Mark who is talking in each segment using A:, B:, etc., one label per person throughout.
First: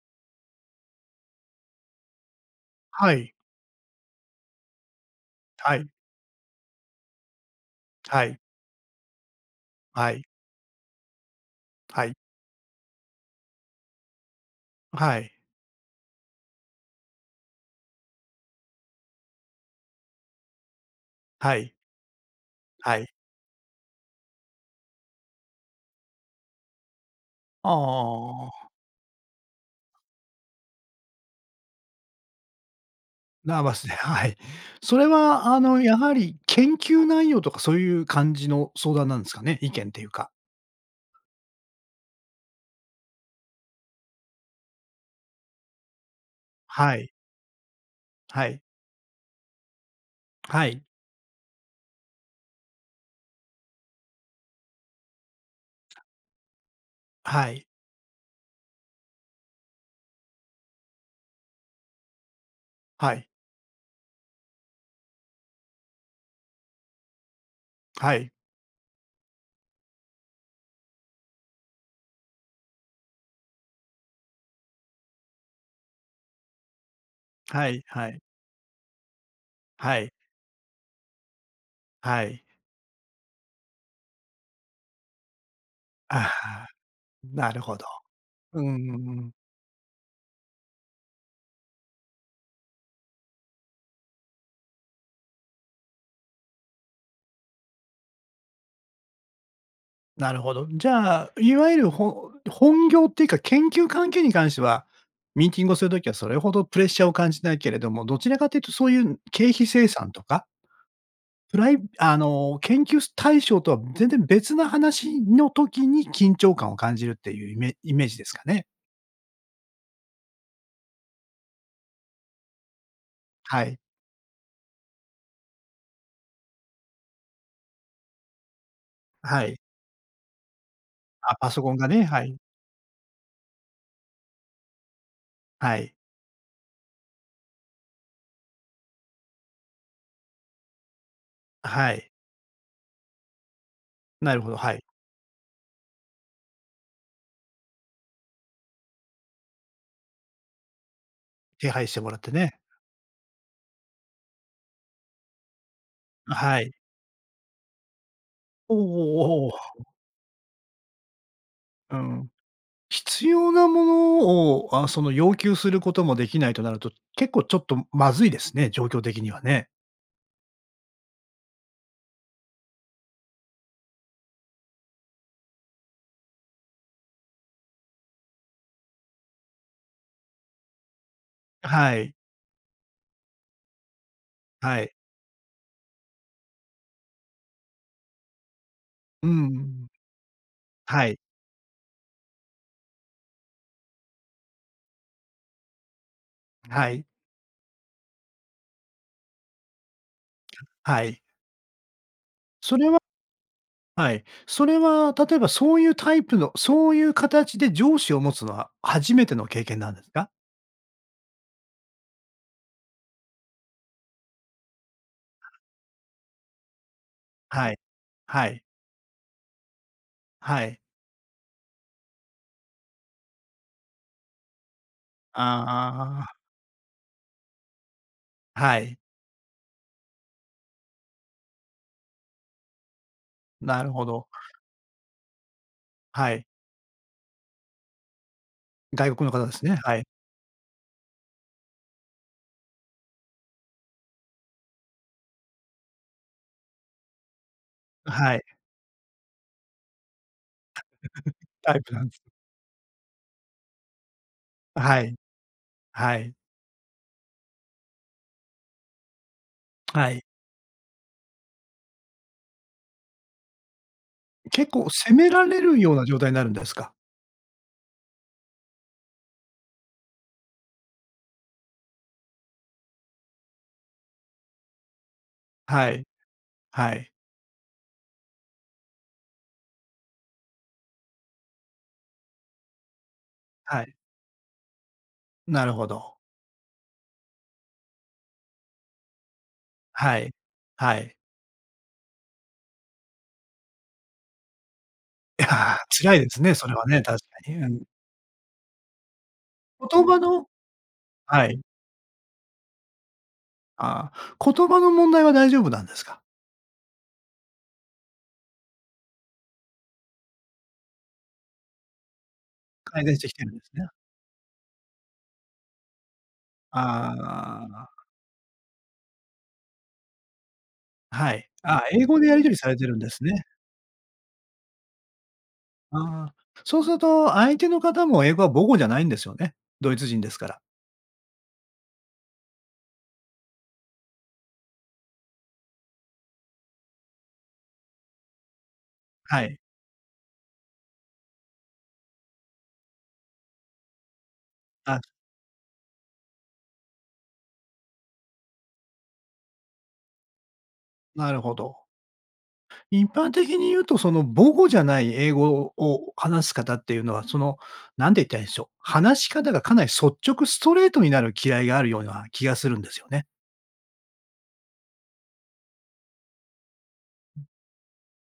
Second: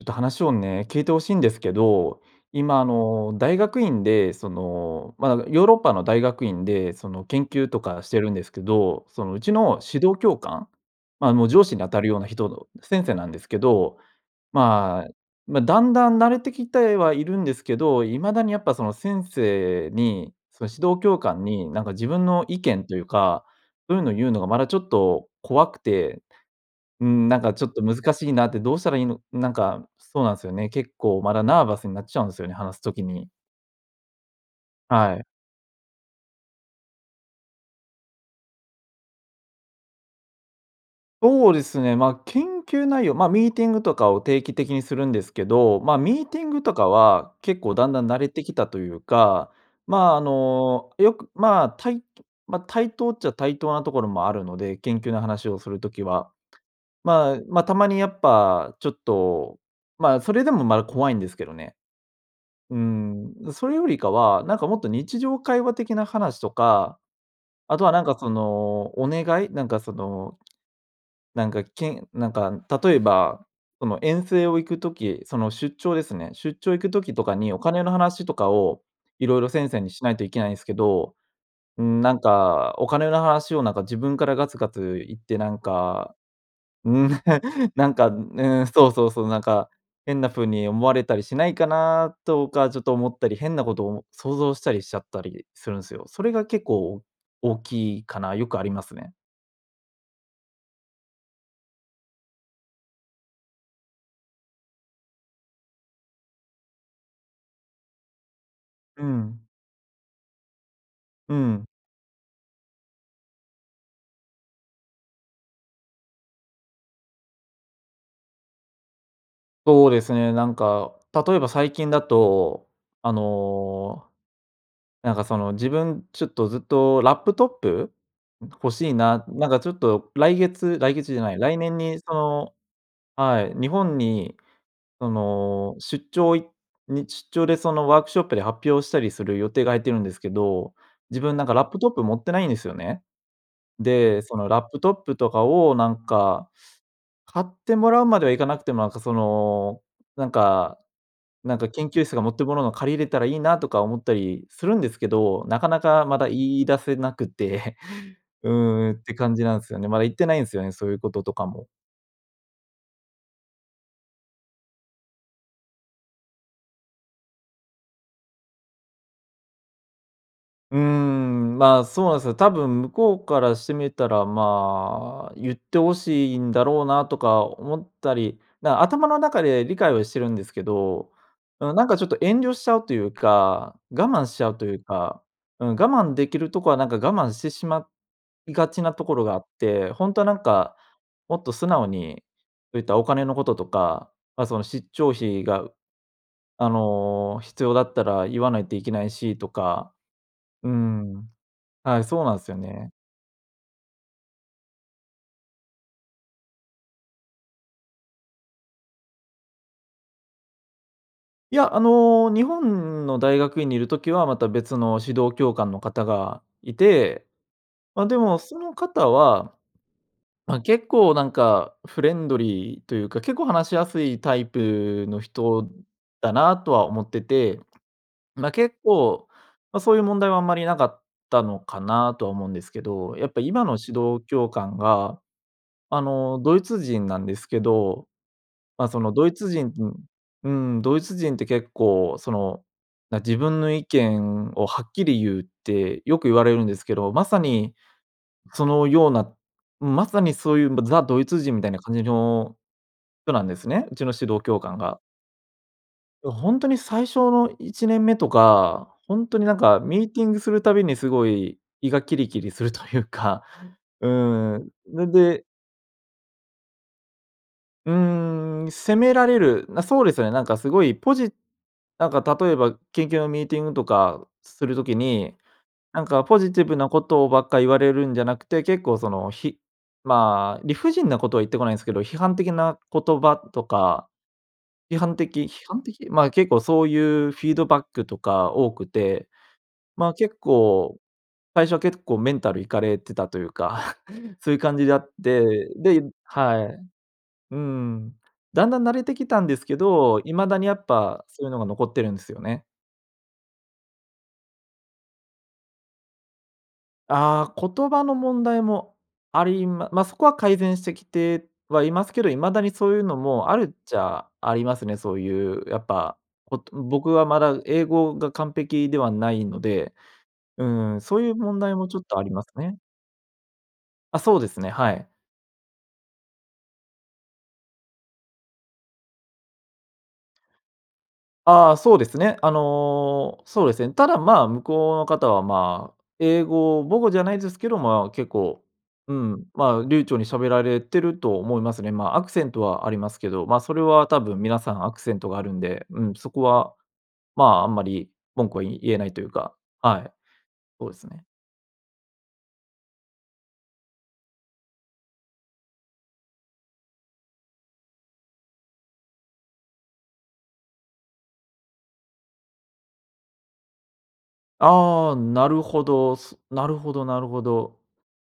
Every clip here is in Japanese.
A: んと話をね、聞いて欲しいんですけど、今、あ
B: はい。
A: の、大学院で、その、まあ、ヨーロ
B: は
A: ッ
B: い。
A: パの大学院でその研究とかして
B: は
A: るん
B: い。
A: ですけど、その、うちの指
B: は
A: 導
B: い。
A: 教官？まあ、あの、上司に当た
B: は
A: る
B: い。
A: ような人の、先生なんですけど、まあ、
B: はい。
A: ま、だんだん慣れてきてはいるんですけど、未だにやっぱその先生に、その指導教官
B: は
A: に
B: い。
A: なんか、自分の意見と
B: は
A: いう
B: い。
A: か、うんぬん言うのがまだちょっと怖くて、うーん、なんかちょ
B: ああ
A: っと難しい
B: ああ
A: なっ
B: あ
A: て、
B: あ。
A: どうしたらいいのなんか、そうなんすよね。結構、まだナーバスになっちゃうんすよね、話す時に。
B: ナーバスで、はい。それ
A: はい。
B: は、あの、やはり研究内容とかそういう感じの相談なんすかね？意見というか。
A: そうですね、ま、研究内容、ま、ミーティングとかを定期的にするんですけど、ま、ミーティングとか
B: はい。
A: は結構だんだん慣れて
B: は
A: き
B: い。
A: たというか、ま、あ
B: はい。
A: の、よく、ま、たいま、対等っちゃ対等なところもあるので、研究の話をするときは、ま
B: は
A: ま、
B: い。
A: たまにやっぱちょっと、ま、それでもまだ怖いんですけどね。う
B: はい。
A: ん、それよりかは、なんかもっと日常会話的な話とか、あとはなん
B: は
A: かそ
B: い。
A: の、お願い？なんかその、なんか、けんなんか、例えば、その遠征を行く時、その出張ですね。出張行く時とかにお
B: はい、
A: 金の
B: はい。
A: 話とかを、いろいろ先生に
B: は
A: し
B: い。
A: ないといけないんすけど。うん、なん
B: はい。
A: か、お金の話をなんか、自分からガツガツ言ってなんか、
B: あは、
A: うん、
B: なる ほど。
A: なんか、う
B: うー
A: ん、そうそうそう、
B: ん。
A: なんか、変な風に思われたりしないかな？とかちょっと思ったり、変なことも想像したりしちゃったりするんすよ。それが結構、お大きいかな？よくありますね。
B: なるほど。じゃあ、いわゆるほ本業っていうか研究関係に関しては、ミーティングをする時はそれほどプレッシャーを感じないけれども、どちらかというとそうい
A: う
B: う
A: ん。
B: 経費精算とか
A: う
B: プ
A: ん。
B: ライあの、研究す対象とは全然別な話の時に、緊張感を感じるっていうイメイメージですかね？
A: そうですね、なんか、例えば最近だと、あ
B: はい。
A: の、なんかその、自分ちょっとずっとラップトップ？欲しいな、
B: は
A: なん
B: い。
A: かちょっと来月来月じゃな
B: あ、
A: い、
B: パ
A: 来
B: ソコン
A: 年
B: が
A: に
B: ね、
A: そ
B: はい。
A: のはい、日本にその、
B: はい。
A: 出張いにちちょうでその、ワークショップで発表したりする予定が入ってるんですけど、自分なんかラップト
B: は
A: ップ
B: い。
A: 持ってないんですよね。で、そ
B: なる
A: の
B: ほど、
A: ラッ
B: は
A: プ
B: い。
A: トップとかをなんか、買ってもらうまでは行かなくても、なんかその、なんかなんか
B: 手
A: 研
B: 配して
A: 究
B: も
A: 室
B: らっ
A: が持
B: て
A: ってるも
B: ね。
A: のの借りれたらいいなとか思ったりするんですけど、なかなかまだ
B: あ、
A: 言
B: は
A: い
B: い。
A: 出せなくて、「う
B: おお
A: ーん」って感じ
B: おおお
A: なんすよ
B: お。
A: ね。まだ言ってないんすよね、そういうこととかも。
B: うん、必要なものを、あ、その要求することもできないとなると、結構ちょっとまずいですね、状況的にはね。
A: うーん、ま、そうなんすよ、多分向こうからしてみたら、ま、言って欲しいんだろうなとか思ったり、な、頭の中で理解はしてるんですけど、うん、なん
B: は
A: かちょっ
B: い。
A: と遠慮しちゃうというか、我慢しちゃうとい
B: は
A: う
B: い。
A: か、うん、我慢できるとこはなんか我慢してしまいがちなところ
B: うん
A: があ
B: う
A: っ
B: ん。
A: て、ほんとはなんか、
B: はい。
A: もっと素直に、そういったお金のこととか、ま、その、しっちょう費が、あ
B: はい。
A: の、必要だったら言わないといけないしとか。う
B: はい。
A: ん。はい、そうなんすよ
B: それ
A: ね。
B: ははい。それは例えば、そういうタイプの、そういう形で上司を持つのは初めての経験なんですか？
A: いや、あの、日本の大学院にいるときは、また、別の指導教官の方がいて、
B: はい。
A: ま、でも
B: は
A: そ
B: い。
A: の方は、ま、
B: はい。
A: 結構なんか、フレンドリーというか、結構話しやすいタイプの
B: あ
A: 人
B: あ
A: だ
B: あ。
A: なとは思ってて、ま、
B: は
A: 結
B: い。
A: 構そういう問題はあんまりなかったのかな？とは思うんですけど、やっぱ今の
B: なる
A: 指
B: ほ
A: 導
B: ど。
A: 教官が、あ
B: は
A: の、
B: い。
A: ドイツ人なんですけど、ま、その
B: 外国
A: ド
B: の
A: イ
B: 方
A: ツ
B: です
A: 人
B: ね、はい。
A: うん、うーん、ドイツ人って結構、その、な「自分の意見をはっきり言う」ってよく言われるんですけど、まさに、
B: あ、はい。
A: そのような、まさにそういう、ぶ ザ・ドイツ人みたい
B: タ
A: な
B: イ
A: 感
B: プな
A: じ
B: んす
A: の人なんですね。うちの指導教官
B: あ、
A: が。
B: はい。は
A: ど、
B: い。
A: ほんとに最初の1年目とか、ほんとになんか、ミー
B: は
A: テ
B: い。
A: ィングするたびにすごい胃がキリキリするというか、うーん、
B: 結構
A: ぬ、
B: 責めら
A: で
B: れるような状態なるんですか？
A: うーん、責められる、な、そうですよね、なんかすごいポジなんか例えば、研究のミーティングとかする時に、
B: は
A: なん
B: い。
A: かポジティブな
B: は
A: こ
B: い。
A: とをばっか言われるんじゃなくて、結構その、ひま、理不尽なことは言ってこないんすけど、批判的な言葉と
B: はい。
A: か、批判的批
B: なる
A: 判
B: ほ
A: 的？
B: ど。
A: ま、結構そういうフィードバックとか多くて、ま、
B: はい。
A: 結構、
B: はい。
A: 最初は結構メンタルいかれてたというか、そういう感じであって、
B: いや、
A: で
B: 辛いですね、
A: は
B: それ
A: い。
B: はね、確か
A: う
B: に。うん。
A: ん。だんだん慣れてきたんですけ
B: 言葉
A: ど、
B: の
A: 未だにやっぱそう
B: は
A: いうの
B: い。
A: が残ってるんすよね。
B: ああ、言葉の問題は大丈夫なんですか？
A: あ、言葉の問題もありまま、そこは改善してきてはいますけど、未だにそういう
B: 改
A: の
B: 善してきて
A: も
B: る
A: あ
B: んで
A: る
B: す
A: っ
B: ね。
A: ちゃありますね、そういうやっぱ、ぽと僕はまだ
B: あ
A: 英
B: あ。
A: 語が完璧ではないので、うん、そうい
B: は
A: う
B: い。
A: 問題
B: あ、
A: もちょっ
B: 英
A: と
B: 語
A: あ
B: で
A: り
B: やり
A: ま
B: 取
A: す
B: りされ
A: ね。
B: てるんですね。
A: あ、そうですね、はい。
B: あ、そうすると相手の方も英語は母語じゃないんですよね？ドイツ人ですから。
A: あ、そうですね。あの、そうですね。ただ、まあ、向こうの方は、まあ、英語母語じゃないですけど、まあ、結構、う
B: は
A: ん、
B: い。
A: まあ、流暢に喋られてると思いますね。まあ、アクセントはありますけど、ま、それは多分皆さんアク
B: あ。
A: セントがあるんで、うん、そこは、まあ、あんまり文句は言えないというか、はい、そうですね。
B: なるほど。一般的に言うとその母語じゃない英語をを話す方っていうのは、その何て言ったらいいんしょう、話し方がかなり率直、ストレートになるきらいがあるような気がするんですよね。
A: ああ、なるほど、すなるほどなる
B: う
A: ほ
B: ん。
A: ど。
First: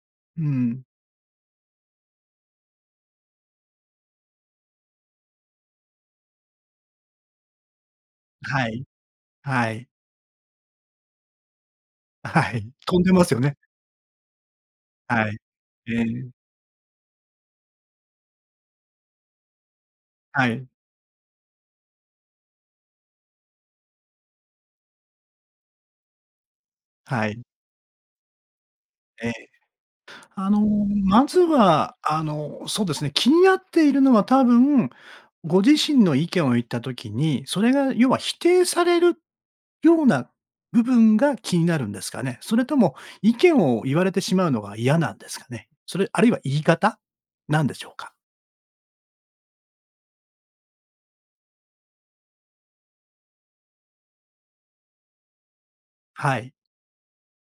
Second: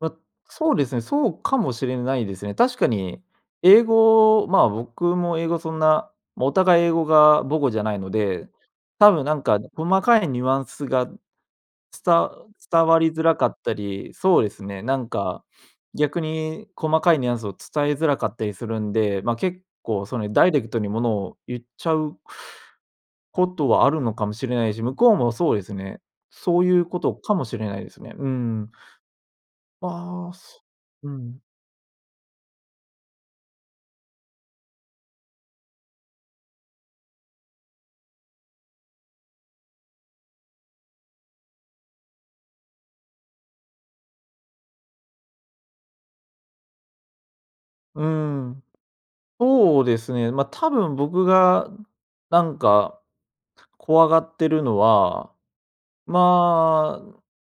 A: ま、
B: う
A: そう
B: ん。
A: ですね、そうかもしれないですね。確かに英語、まあ、僕も英語そんな、もうお互い英語が母語じゃないので、
B: はい。
A: 多分なんか
B: はい。
A: 細かいニュアンスが、つ
B: あ、
A: た
B: はい。
A: 伝わ
B: 飛ん
A: り
B: で
A: づ
B: ます
A: ら
B: よ
A: か
B: ね。
A: ったり、そうですね、なん
B: はい。
A: か、
B: え
A: 逆
B: え。
A: に細かいニュアンスを伝えづらかったりするんで、ま、結構そに
B: は
A: ダイレ
B: い。
A: クトにものを言っちゃうことはあるのかもしれないし、向こうもそうですね。そういうこと
B: は
A: か
B: い。
A: もしれないですね。うん。
B: ええ。
A: ば、
B: あの、
A: そう
B: まず
A: ん。
B: は、あの、そうですね、気になっているのは多分、ご自身の意見を言った時に、それが要は、否定されるような部分が気になるんですかね？それとも意見を言われてしまうのが嫌なんですかね？それ、あるいは言い方なんでしょう
A: う
B: か？
A: ん、そうですね、ま、多分僕がなんか、怖がってるのは、
B: はい。
A: ま、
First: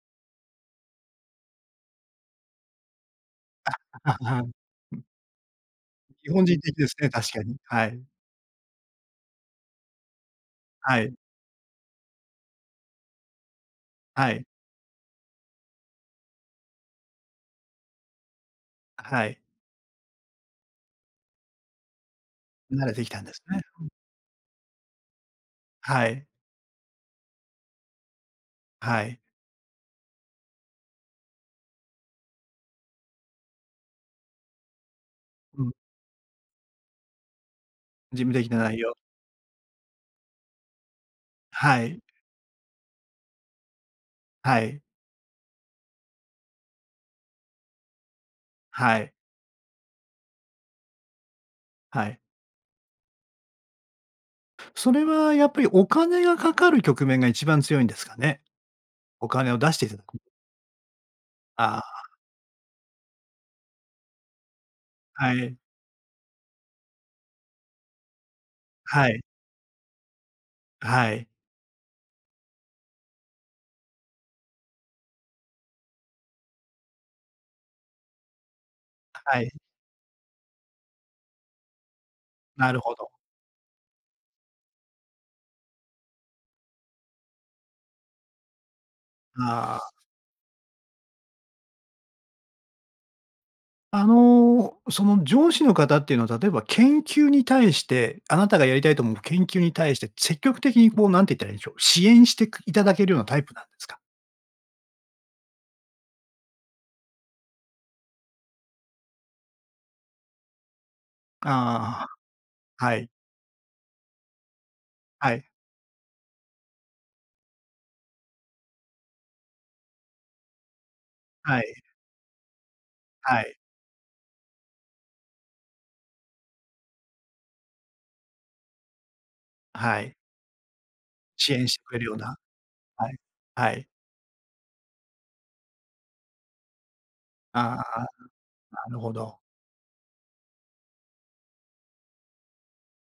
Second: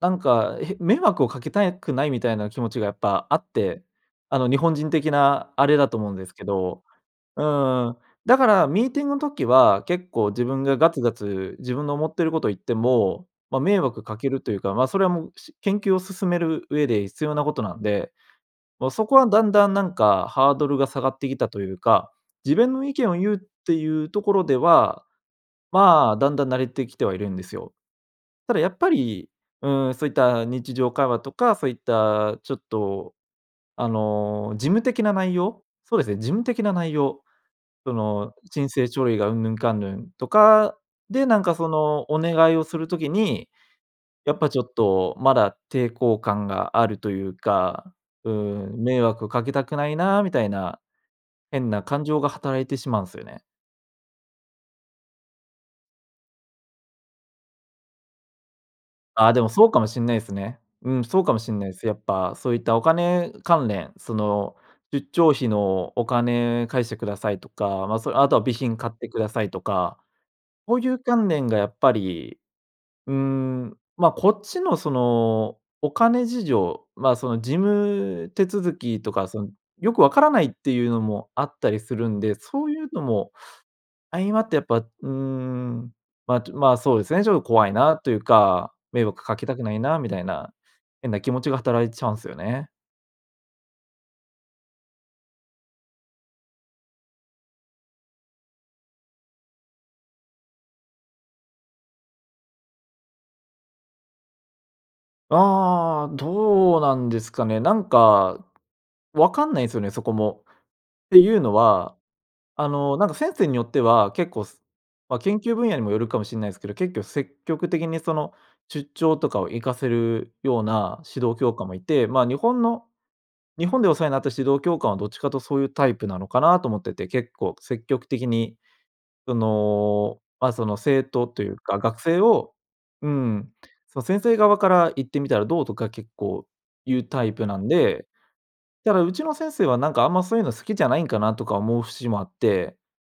A: なんか、へ、迷惑をかけたくないみたいな気持ちがやっぱあって、
B: あっ、あ、
A: あ
B: は
A: の、
B: ん、
A: 日本人
B: うん。
A: 的なあれだと思うんで
B: 日
A: すけ
B: 本人的
A: ど、
B: ですね、確か
A: う
B: に、は
A: ん、
B: い。
A: だからミーティング時は結構自分がガ
B: は
A: ツガ
B: い。
A: ツ、自分の思ってること言っても、ま、迷惑か
B: は
A: ける
B: い。
A: というか、ま、それはもう、し研究を進める上で必要なことなんで、ま、そこ
B: は
A: は
B: い。
A: だんだんなんか、ハードルが下がってきたというか、自分の
B: 慣れ
A: 意
B: てき
A: 見を
B: たん
A: 言
B: で
A: うっ
B: すね。
A: て
B: う
A: い
B: ん。
A: うところでは、
B: は
A: まあ、
B: い。
A: だんだん慣れてきてはいるんですよ。ただやっぱ
B: はい。
A: り、うん、そういった日常会話とか、そういったちょっと、あの、事務的な内
B: う
A: 容？
B: ん。
A: そうですね、事務的な内容、そ
B: 事
A: の、
B: 務的な
A: 申
B: 内
A: 請
B: 容。
A: 書類がうんぬんかんぬんとか、で、なんかそ
B: はい。
A: の、お願いをする時に、やっぱち
B: は
A: ょっ
B: い。
A: と、まだ抵抗感があるというか、うん
B: は
A: 「迷
B: い。
A: 惑をかけたくないな」みたいな、変な感
B: はい。
A: 情が働いてしまうんすよね。
B: それはやっぱりお金がかかる局面が一番強いんですかね？お
A: あ、でも
B: 金を
A: そう
B: 出し
A: か
B: て
A: も
B: いた
A: し
B: だ
A: んな
B: く。
A: いすね。うん、そうかもしんない
B: あ
A: す。やっ
B: あ。
A: ぱ、そういったお金関連、その、ゆっちょ
B: は
A: うひ
B: い。
A: のお金返してくださいとか、ま、そ、あとは備品買って
B: は
A: く
B: い。
A: ださいとか、ほういう
B: はい。
A: 関連がやっぱり、うん、ま、こっちのその、お金事情、まあ、その事務手続きとかそ
B: は
A: の、
B: い。
A: よくわからないっていうのもあったりするんで、そう
B: なる
A: いう
B: ほ
A: の
B: ど。
A: も、相まってやっぱ、うん、まとまあ、そうですね「ちょっと怖いな」というか「迷惑かけたくな
B: あ
A: い
B: あ。
A: な」みたいな、変な気持ちが働いちゃうんすよね。
B: あの、その上司の方っていうのは、例えば、研究に対して、あなたがやりたいと思う研究に対して積極的にこう、なんて言ったらいいんでしょう、支援してくいただけるようなタイプなんですか？
A: ああ、どうなんですかね。なんか、わかんないんすよね、そこも。っていうのは、
B: あ
A: あ
B: あ、は
A: の、な
B: い。
A: んか先生によっては結構、すま、
B: は
A: 研
B: い。
A: 究分野にもよるかもしんないすけど、けっきょ積極的にその出張とかを行かせるような指導教
B: は
A: 官も
B: い。
A: いて、ま、日本の
B: はい。
A: 日本でお世話になった指導教官は、どっちかとそういうタイプなのかな？と思ってて結構積極的に、そ
B: はい。
A: の、ま、その生徒とい
B: 支
A: う
B: 援し
A: か、
B: てく
A: 学
B: れるよう
A: 生
B: な、
A: をう
B: はい、
A: ん、
B: はい。
A: その先生側から「行ってみたらどう？」とか結構言うタイプなん
B: ああ、
A: で、
B: な
A: だか
B: る
A: らう
B: ほ
A: ちの
B: ど。
A: 先生はなんか「あんま、そういうの好きじゃないんかな？」とか思う節もあって、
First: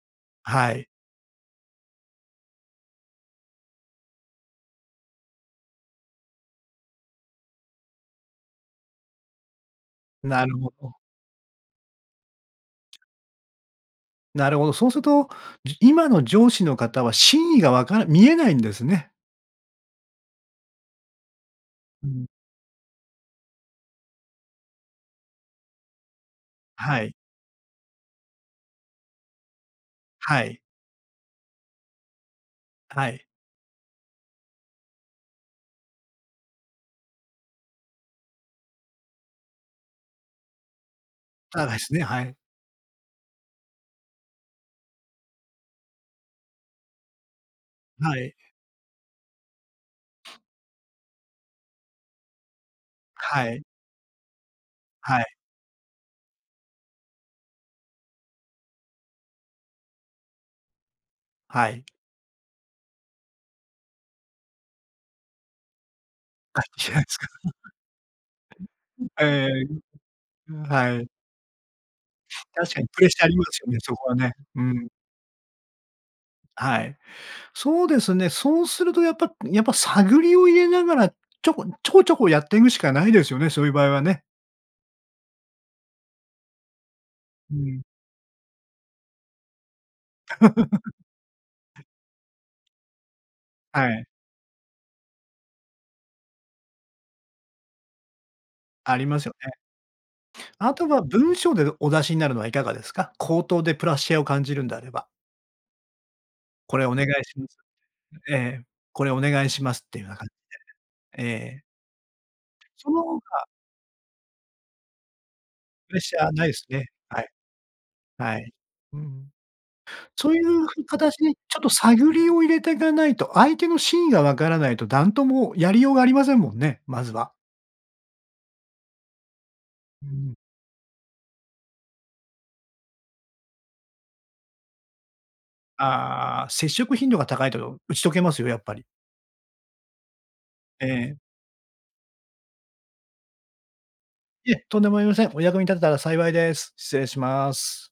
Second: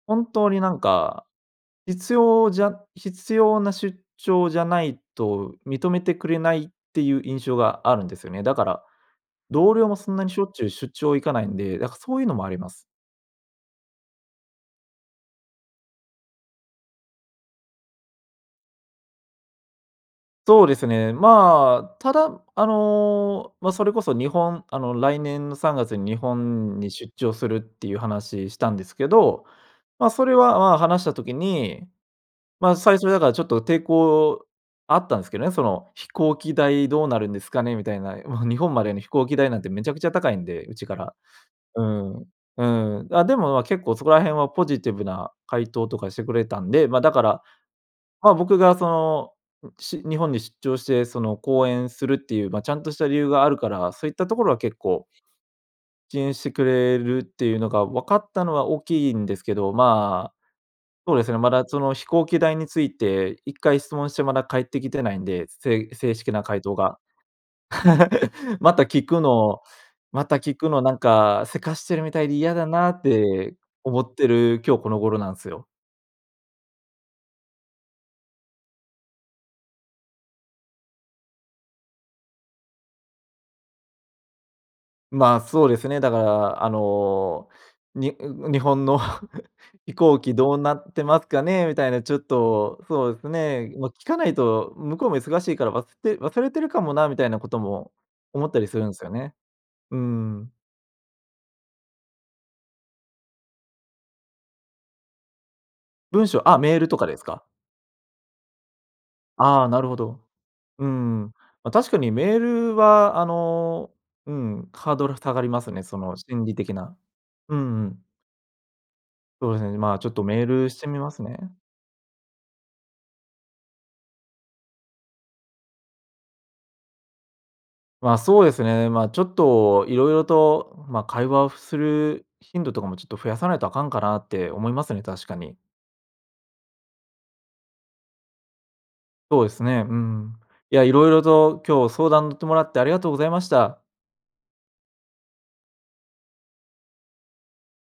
A: 本当に
B: は
A: なん
B: い。
A: か、必要じゃ必要な出張じゃないと認めてくれないっていう印象があるんですよね。だから同僚もそんなにしょ
B: な
A: っ
B: る
A: ちゅう
B: ほ
A: 出
B: ど。
A: 張行かないんで、だからそういうのもあります。
B: なるほど。そうすると、じ今の上司の方は真意がわから見えないんですね。
A: そうですね。まあ、
B: う
A: た
B: ん。
A: だあの、ま、それこそ日本、あの、来年の3月に日本に
B: は
A: 出
B: い。
A: 張するっていう話したんですけど、ま、それ
B: は
A: は、
B: い。
A: ま、話した時に、ま、最初
B: は
A: だ
B: い。
A: からちょっと抵抗あったんすけどね、その「飛行機代どうなるんですかね？」みたいな、日本までの飛行機代なんてめちゃくちゃ高いんで、うちから。
B: 高い
A: う
B: すね、は
A: ん、
B: い。
A: うん、あ、でも、ま、結構そこら辺はポジティブな回答とかしてくれたんで、ま、だから、
B: はい。
A: ま、僕がその、し日本に出張してその講演するっていう、ま、ちゃんとした理由が
B: は
A: ある
B: い。
A: から、そういったところは結構
B: はい。
A: 支援してくれるっていうのが分かったのは大きいんですけど、ま、そうですね、まだ、
B: は
A: そ
B: い。
A: の飛行機代について、一回質問してまだ返ってきてないんで、せい正式な回
B: が、
A: 答
B: 来て
A: が。
B: ないんすか。
A: また聞 く
B: ええ、
A: のまた聞く
B: あ、
A: のな
B: は
A: ん
B: い。
A: か、急かしてるみたいで嫌だ
B: 確かに
A: なっ
B: プレッシャーありま
A: て
B: すよね、そ
A: 思
B: こ
A: っ
B: は
A: て
B: ね。
A: る、
B: う
A: 今日
B: ん。
A: この頃なんすよ。
B: はい。そうですね。そうするとやっぱやっぱ探りを入れながら、ちょこちょこちょこやっていぐしかないですよね、そういう場合はね。
A: ま、そうですね。だから、あの
B: うん。
A: 「に 日本の 飛行機どうなっ てますかね？」みたいなちょっとそうですね、ま、
B: はい。
A: 聞かないと向こうも忙しいから忘れ忘れてるかもなみたいなことも、思ったりするん
B: あ
A: す
B: り
A: よ
B: ますよ
A: ね。
B: ね。
A: うーん。
B: あとは文章ででお出しになるのはいかがですか？口頭でプレッシャーを感じるんであれば。
A: 文章、あ、メ
B: 「こ
A: ー
B: れ
A: ル
B: お
A: と
B: 願
A: かで
B: い
A: す
B: し
A: か？
B: ます」ええ、「これお願いし
A: あ、
B: ます」
A: なる
B: っ
A: ほ
B: ていうような
A: ど。
B: 感で。
A: う
B: え
A: ん、
B: え。
A: ま、確かにメール
B: そのほ
A: は
B: う
A: あ
B: が
A: の、うん、ハードル下がりますね。
B: プ
A: そ
B: レッシ
A: の
B: ャー
A: 心
B: ない
A: 理
B: す
A: 的
B: ね。
A: な。
B: はい。
A: うんうん。
B: はい。うん。
A: そうですね、ま、ちょっと
B: そうい
A: メー
B: う
A: ルしてみま
B: 形
A: す
B: に、
A: ね。
B: ちょっと探りを入れてかないと、相手の真意がわからないと、なんともやりようがありませんもんね、まずは。
A: ま、そうですね。ま、ちょっと
B: うー
A: 色々
B: ん。
A: と、ま、会話をする頻度とかも、ちょっと増やさないとあかんかなって思いますね、確かに。
B: ああ、接触頻度が高いと打ち解けますよ、やっぱり。
A: そうですね。うん。いや、
B: え
A: 色
B: え。
A: 々と今日相談乗ってもらってありがとうございました。
B: いえ、とんでもありません。お役に立てたら幸いです。失礼します。